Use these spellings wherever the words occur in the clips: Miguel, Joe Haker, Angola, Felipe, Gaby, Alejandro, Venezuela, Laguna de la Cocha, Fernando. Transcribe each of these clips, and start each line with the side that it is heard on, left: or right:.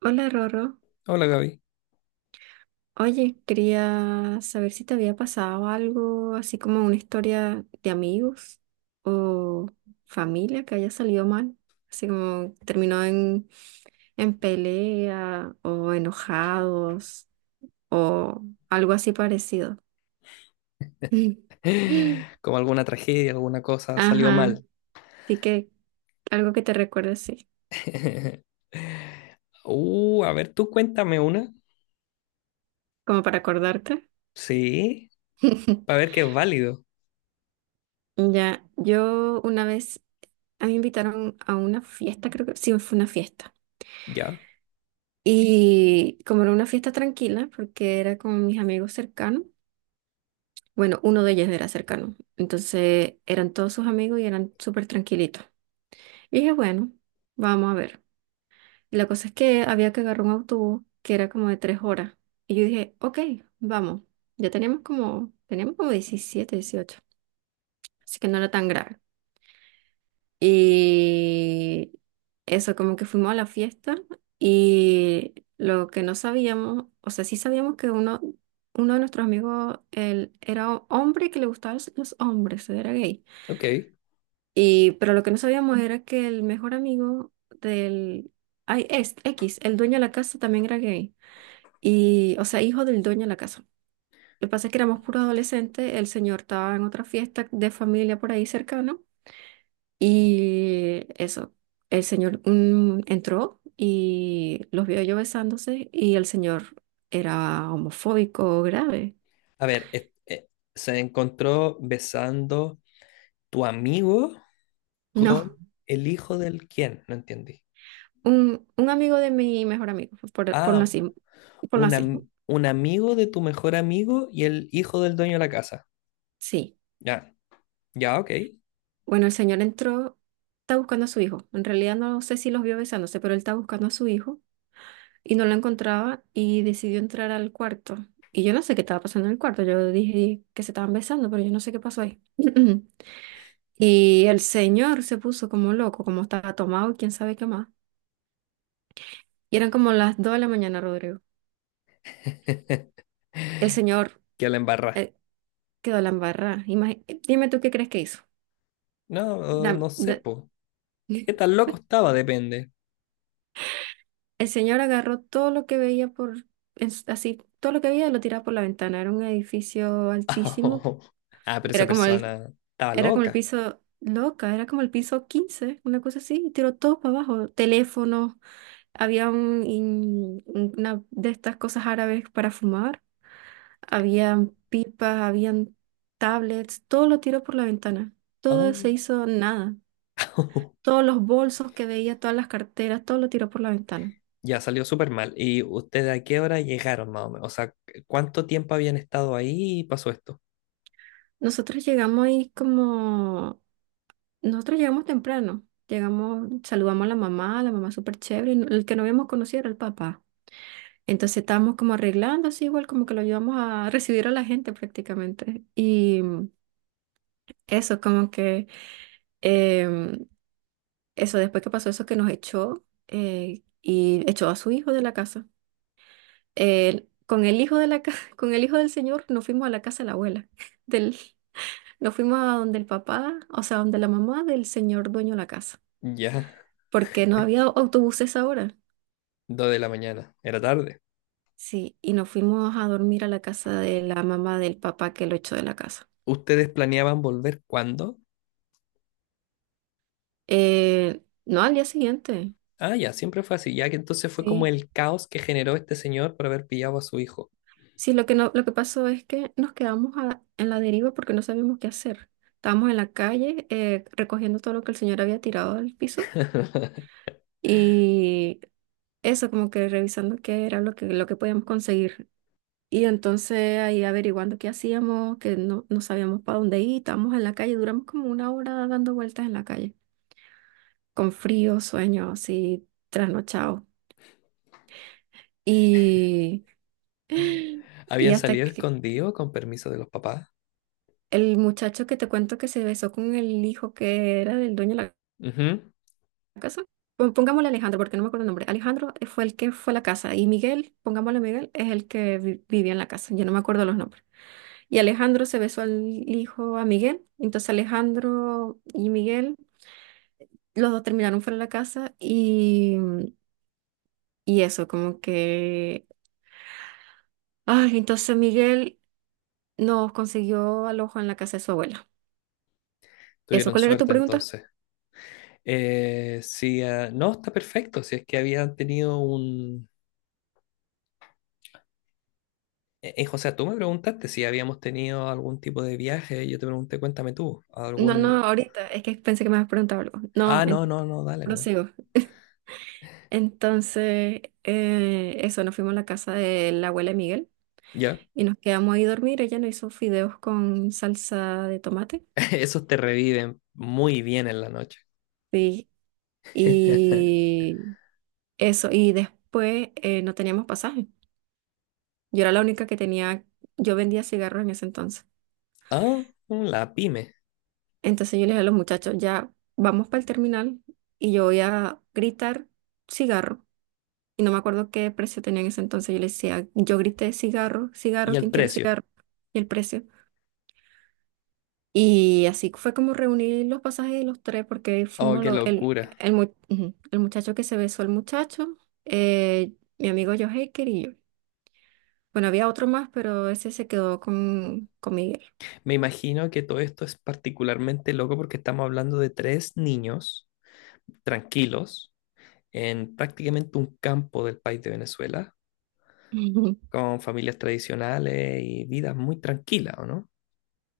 right: Hola Rorro,
left: Hola Gaby.
right: oye, quería saber si te había pasado algo así como una historia de amigos o familia que haya salido mal, así como terminó en pelea o enojados o algo así parecido.
left: Como alguna tragedia, alguna cosa salió
right: Ajá,
left: mal.
right: así que algo que te recuerde así,
left: A ver, tú cuéntame una.
right: como para acordarte.
left: Sí, para ver que es válido.
right: Ya, yo una vez, a mí me invitaron a una fiesta, creo que sí, fue una fiesta.
left: Ya,
right: Y como era una fiesta tranquila, porque era con mis amigos cercanos, bueno, uno de ellos era cercano, entonces eran todos sus amigos y eran súper tranquilitos. Y dije, bueno, vamos a ver. Y la cosa es que había que agarrar un autobús que era como de 3 horas. Y yo dije, ok, vamos. Ya teníamos como 17 18, así que no era tan grave. Y eso, como que fuimos a la fiesta y lo que no sabíamos, o sea, sí sabíamos que uno de nuestros amigos, él era hombre y que le gustaban los hombres, era gay.
left: ok.
right: Y, pero lo que no sabíamos era que el mejor amigo del ay, es, X, el dueño de la casa, también era gay. Y, o sea, hijo del dueño de la casa. Lo que pasa es que éramos puros adolescentes, el señor estaba en otra fiesta de familia por ahí cercano. Y eso, el señor entró y los vio yo besándose y el señor era homofóbico grave.
left: A ver, se encontró besando tu amigo con
right: No,
left: el hijo del quién, no entendí.
right: un amigo de mi mejor amigo, por, por
left: Ah,
right: así, por
left: un,
right: así,
left: am- un amigo de tu mejor amigo y el hijo del dueño de la casa.
right: sí.
left: Ya, ya, ok.
right: Bueno, el señor entró, está buscando a su hijo. En realidad no sé si los vio besándose, pero él está buscando a su hijo y no lo encontraba y decidió entrar al cuarto. Y yo no sé qué estaba pasando en el cuarto. Yo dije que se estaban besando, pero yo no sé qué pasó ahí. Y el señor se puso como loco, como estaba tomado y quién sabe qué más. Y eran como las 2 de la mañana, Rodrigo. El señor
left: Que la embarra.
right: eh, quedó la embarrada. Dime tú qué crees que hizo.
left: No,
right: Dam-
left: no sé,
right: da-
left: po. ¿Qué tan loco estaba? Depende.
right: el señor agarró todo lo que veía así, todo lo que veía lo tiraba por la ventana. Era un edificio altísimo.
left: Oh. Ah, pero esa
right: Era como el,
left: persona estaba
right: era como el
left: loca.
right: piso loca, era como el piso 15 una cosa así. Y tiró todo para abajo. Teléfonos, había una de estas cosas árabes para fumar. Habían pipas, habían tablets, todo lo tiró por la ventana. Todo se
left: Oh.
right: hizo nada. Todos los bolsos que veía, todas las carteras, todo lo tiró por la ventana.
left: Ya salió súper mal. ¿Y ustedes a qué hora llegaron más o menos? O sea, ¿cuánto tiempo habían estado ahí y pasó esto?
right: Nosotros llegamos ahí como... Nosotros llegamos temprano. Llegamos, saludamos a la mamá súper chévere. Y no, el que no habíamos conocido era el papá. Entonces estábamos como arreglando así, igual como que lo ayudamos a recibir a la gente prácticamente. Eso, como que... em, Eso, después que pasó eso que nos echó, y echó a su hijo de la casa. El con el hijo de la ca- Con el hijo del señor nos fuimos a la casa de la abuela. Del, nos fuimos a donde el papá, o sea, donde la mamá del señor dueño de la casa,
left: Ya,
right: porque no había autobuses ahora.
left: dos de la mañana. Era tarde.
right: Sí, y nos fuimos a dormir a la casa de la mamá del papá que lo echó de la casa.
left: ¿Ustedes planeaban volver cuándo?
right: No, al día siguiente.
left: Ah, ya, siempre fue así. Ya que entonces fue como
right: Sí.
left: el caos que generó este señor por haber pillado a su hijo.
right: Sí, lo que no, lo que pasó es que nos quedamos en la deriva porque no sabíamos qué hacer. Estábamos en la calle recogiendo todo lo que el señor había tirado del piso y eso, como que revisando qué era lo que podíamos conseguir. Y entonces ahí averiguando qué hacíamos, que no, no sabíamos para dónde ir, estábamos en la calle, duramos como 1 hora dando vueltas en la calle, con frío, sueño, así, trasnochado. Y, y
left: ¿Habían
right: hasta
left: salido escondidos con permiso de los papás?
right: el muchacho que te cuento que se besó con el hijo que era del dueño de la
left: Ujú.
right: casa. Pongámosle Alejandro, porque no me acuerdo el nombre. Alejandro fue el que fue a la casa y Miguel, pongámosle Miguel, es el que vivía en la casa. Yo no me acuerdo los nombres. Y Alejandro se besó al hijo a Miguel. Entonces Alejandro y Miguel, los dos terminaron fuera de la casa y eso, como que... Ay, entonces Miguel nos consiguió alojo en la casa de su abuela. ¿Eso
left: Tuvieron
right: cuál era tu
left: suerte
right: pregunta?
left: entonces. Sí, ah, no, está perfecto. Si es que habían tenido un. O sea, tú me preguntaste si habíamos tenido algún tipo de viaje. Yo te pregunté, cuéntame tú,
right: No,
left: algún.
right: no, ahorita, es que pensé que me habías preguntado algo. No,
left: Ah, no, no, no, dale, no.
right: prosigo. Entonces, eso, nos fuimos a la casa de la abuela de Miguel
left: Ya,
right: y nos quedamos ahí a dormir. Ella nos hizo fideos con salsa de tomate.
left: esos te reviven muy bien en la noche.
right: Sí, y eso, y después no teníamos pasaje. Yo era la única que tenía, yo vendía cigarros en ese entonces.
left: Ah, la pyme.
right: Entonces yo les dije a los muchachos, ya vamos para el terminal y yo voy a gritar cigarro. Y no me acuerdo qué precio tenía en ese entonces. Yo les decía, yo grité cigarro, cigarro,
left: Y
right: ¿quién
left: el
right: quiere
left: precio.
right: cigarro? Y el precio. Y así fue como reunir los pasajes de los tres, porque
left: Oh,
right: fuimos
left: qué
right: los,
left: locura.
right: el, mu- ujú, el muchacho que se besó, el muchacho, eh, mi amigo Joe Haker y yo. Bueno, había otro más, pero ese se quedó con Miguel.
left: Me imagino que todo esto es particularmente loco porque estamos hablando de tres niños tranquilos en prácticamente un campo del país de Venezuela
right: Ujú.
left: con familias tradicionales y vidas muy tranquilas, ¿o no?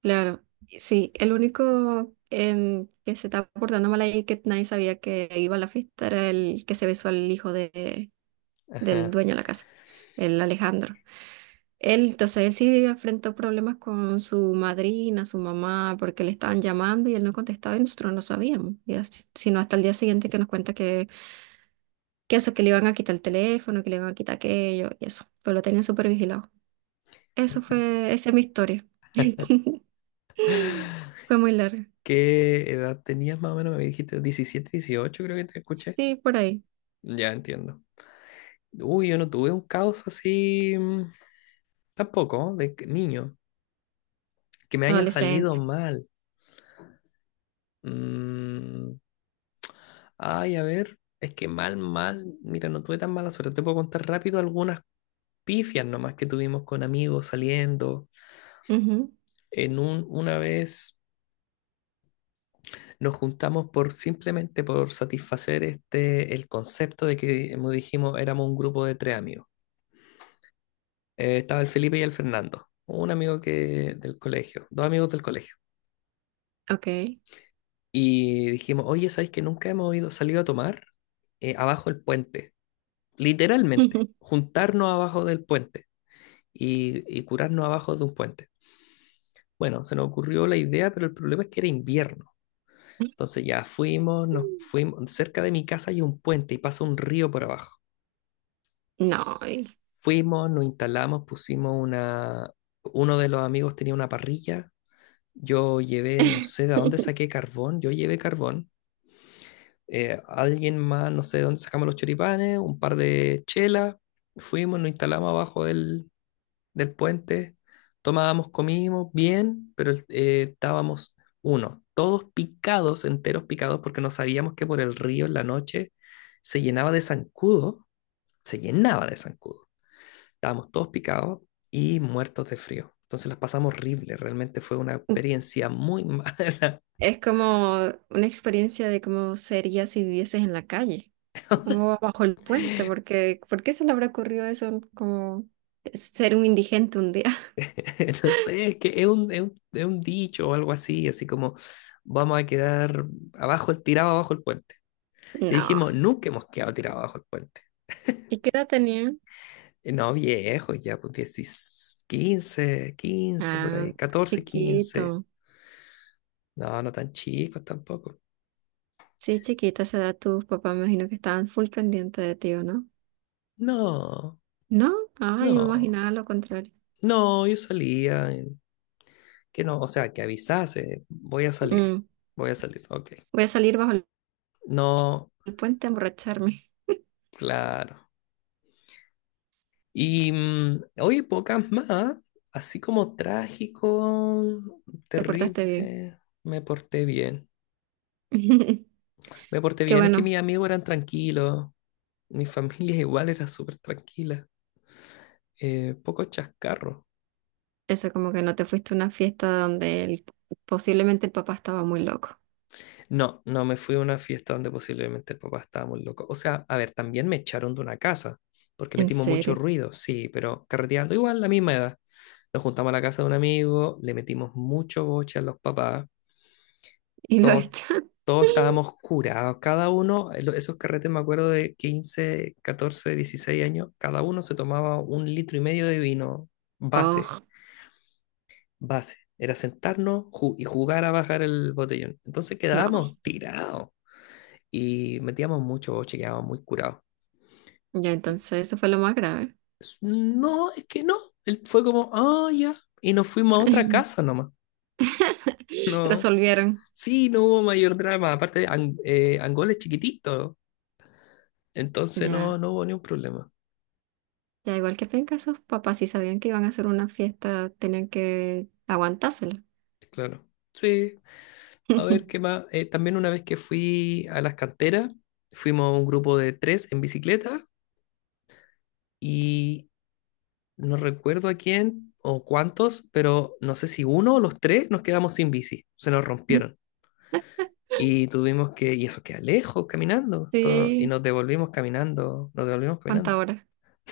right: Claro, sí, el único que se estaba portando mal ahí que nadie sabía que iba a la fiesta era el que se besó al hijo de, del
left: Ajá.
right: dueño de la casa, el Alejandro. Entonces él sí enfrentó problemas con su madrina, su mamá, porque le estaban llamando y él no contestaba y nosotros no sabíamos. Y sino hasta el día siguiente que nos cuenta que le iban a quitar el teléfono, que le iban a quitar aquello y eso. Pero lo tenían súper vigilado. Eso fue, esa es mi historia. Fue muy larga.
left: ¿Qué edad tenías más o menos? Me dijiste 17, 18, creo que te escuché.
right: Sí, por ahí.
left: Ya entiendo. Uy, yo no tuve un caos así tampoco, niño, que me haya salido
right: Adolescente.
left: mal. Mm, ay, a ver, es que mal, mal, mira, no tuve tan mala suerte. Te puedo contar rápido algunas pifias nomás que tuvimos con amigos saliendo.
right: Ujú,
left: Una vez nos juntamos por simplemente por satisfacer este el concepto de que, como dijimos, éramos un grupo de tres amigos. Estaba el Felipe y el Fernando, un amigo que del colegio, dos amigos del colegio.
right: ok.
left: Y dijimos, oye, ¿sabes que nunca hemos ido, salido a tomar abajo del puente? Literalmente, juntarnos abajo del puente y curarnos abajo de un puente. Bueno, se nos ocurrió la idea, pero el problema es que era invierno. Entonces ya fuimos, nos fuimos, cerca de mi casa hay un puente y pasa un río por abajo.
right: No.
left: Fuimos, nos instalamos, pusimos una. Uno de los amigos tenía una parrilla, yo llevé, no sé de dónde saqué carbón, yo llevé carbón, alguien más, no sé de dónde sacamos los choripanes, un par de chelas, fuimos, nos instalamos abajo del puente, tomábamos, comimos, bien, pero estábamos, uno, todos picados, enteros picados, porque no sabíamos que por el río en la noche se llenaba de zancudo, se llenaba de zancudo. Estábamos todos picados y muertos de frío. Entonces las pasamos horrible, realmente fue una experiencia muy mala.
right: Es como una experiencia de cómo sería si vivieses en la calle o bajo el puente, porque ¿por qué se le habrá ocurrido eso como ser un indigente un día?
left: No sé, es que es un dicho o algo así, así como vamos a quedar abajo, tirado abajo el puente. Y
right: No.
left: dijimos, nunca hemos quedado tirado abajo el puente.
right: ¿Y qué edad tenían?
left: Y no, viejos, ya pues 10 15 15 por
right: Ah,
left: ahí, 14 15.
right: chiquito.
left: No, no tan chicos tampoco.
right: Sí, chiquito, a esa edad tus papás me imagino que estaban full pendientes de ti, ¿o no?
left: No,
right: No, yo me
left: no,
right: imaginaba lo contrario.
left: no, yo salía, que no, o sea, que avisase,
right: Mm,
left: voy a salir, ok.
right: Voy a salir bajo el
left: No,
right: puente a emborracharme.
left: claro. Y oye, pocas más, así como trágico,
right: Te portaste bien.
left: terrible, me porté bien. Me porté
right: Qué
left: bien, es que
right: bueno.
left: mis amigos eran tranquilos, mi familia igual era súper tranquila, poco chascarro.
right: Eso como que no te fuiste a una fiesta donde posiblemente el papá estaba muy loco.
left: No, no me fui a una fiesta donde posiblemente el papá estaba muy loco. O sea, a ver, también me echaron de una casa, porque
right: En
left: metimos mucho
right: serio.
left: ruido, sí, pero carreteando igual la misma edad. Nos juntamos a la casa de un amigo, le metimos mucho boche a los papás,
right: Y lo
left: todos,
right: echan.
left: todos estábamos curados, cada uno, esos carretes me acuerdo de 15, 14, 16 años, cada uno se tomaba un litro y medio de vino base,
right: Oh,
left: base. Era sentarnos y jugar a bajar el botellón. Entonces
right: no.
left: quedábamos tirados y metíamos mucho, chequeábamos muy curados.
right: Ya
left: Y
right: entonces eso fue lo más grave.
left: no, es que no. Él fue como, ah, ya. Y nos fuimos a otra casa nomás. No.
right: Resolvieron.
left: Sí, no hubo mayor drama. Aparte, Angola es chiquitito. Entonces
right: Ya.
left: no hubo ni un problema.
right: Ya igual que penca, esos papás si sabían que iban a hacer una fiesta, tenían que aguantársela.
left: Claro. Sí. A ver, ¿qué más? También una vez que fui a las canteras, fuimos un grupo de tres en bicicleta y no recuerdo a quién o cuántos, pero no sé si uno o los tres nos quedamos sin bici. Se nos rompieron. Y tuvimos que, y eso queda lejos caminando, y
right: Sí,
left: nos devolvimos caminando, nos devolvimos
right: cuánta
left: caminando.
right: hora.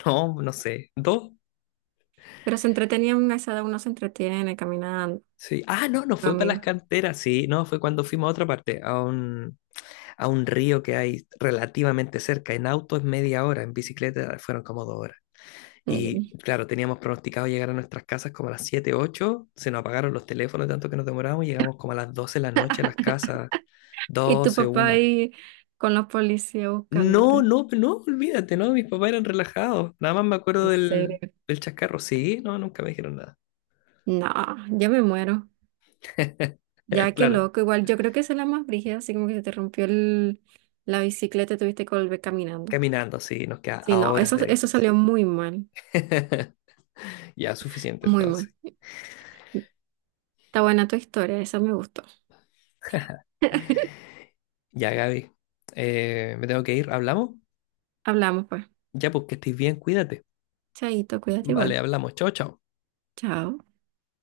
left: No, no sé, dos.
right: Pero se entretenían, a esa edad uno se entretiene caminando
left: Sí. Ah, no, no
right: con
left: fue para las
right: amigos.
left: canteras, sí, no, fue cuando fuimos a otra parte, a un río que hay relativamente cerca. En auto es media hora, en bicicleta fueron como 2 horas. Y
right: Mm.
left: claro, teníamos pronosticado llegar a nuestras casas como a las 7 ocho, se nos apagaron los teléfonos tanto que nos demoramos, llegamos como a las 12 de la noche a las casas,
right: Y tu
left: doce
right: papá
left: una.
right: ahí con los policías
left: No,
right: buscándote.
left: no, no, olvídate, no, mis papás eran relajados. Nada más me
right: En
left: acuerdo
right: serio.
left: del chascarro. Sí, no, nunca me dijeron nada.
right: No, ya me muero. Ya, qué
left: Claro,
right: loco. Igual yo creo que esa es la más brígida, así como que se te rompió la bicicleta y tuviste que volver caminando.
left: caminando, sí, nos queda
right: Sí,
left: a
right: no,
left: horas
right: eso,
left: de
right: eso
left: distancia.
right: salió muy mal,
left: Ya, suficiente
right: muy mal.
left: entonces.
right: Está buena tu historia, esa me gustó.
left: Ya, Gaby, me tengo que ir. ¿Hablamos?
right: Hablamos pues.
left: Ya, pues que estés bien, cuídate.
right: Chaito, cuídate
left: Vale,
right: igual.
left: hablamos. Chao, chao.
right: Chao.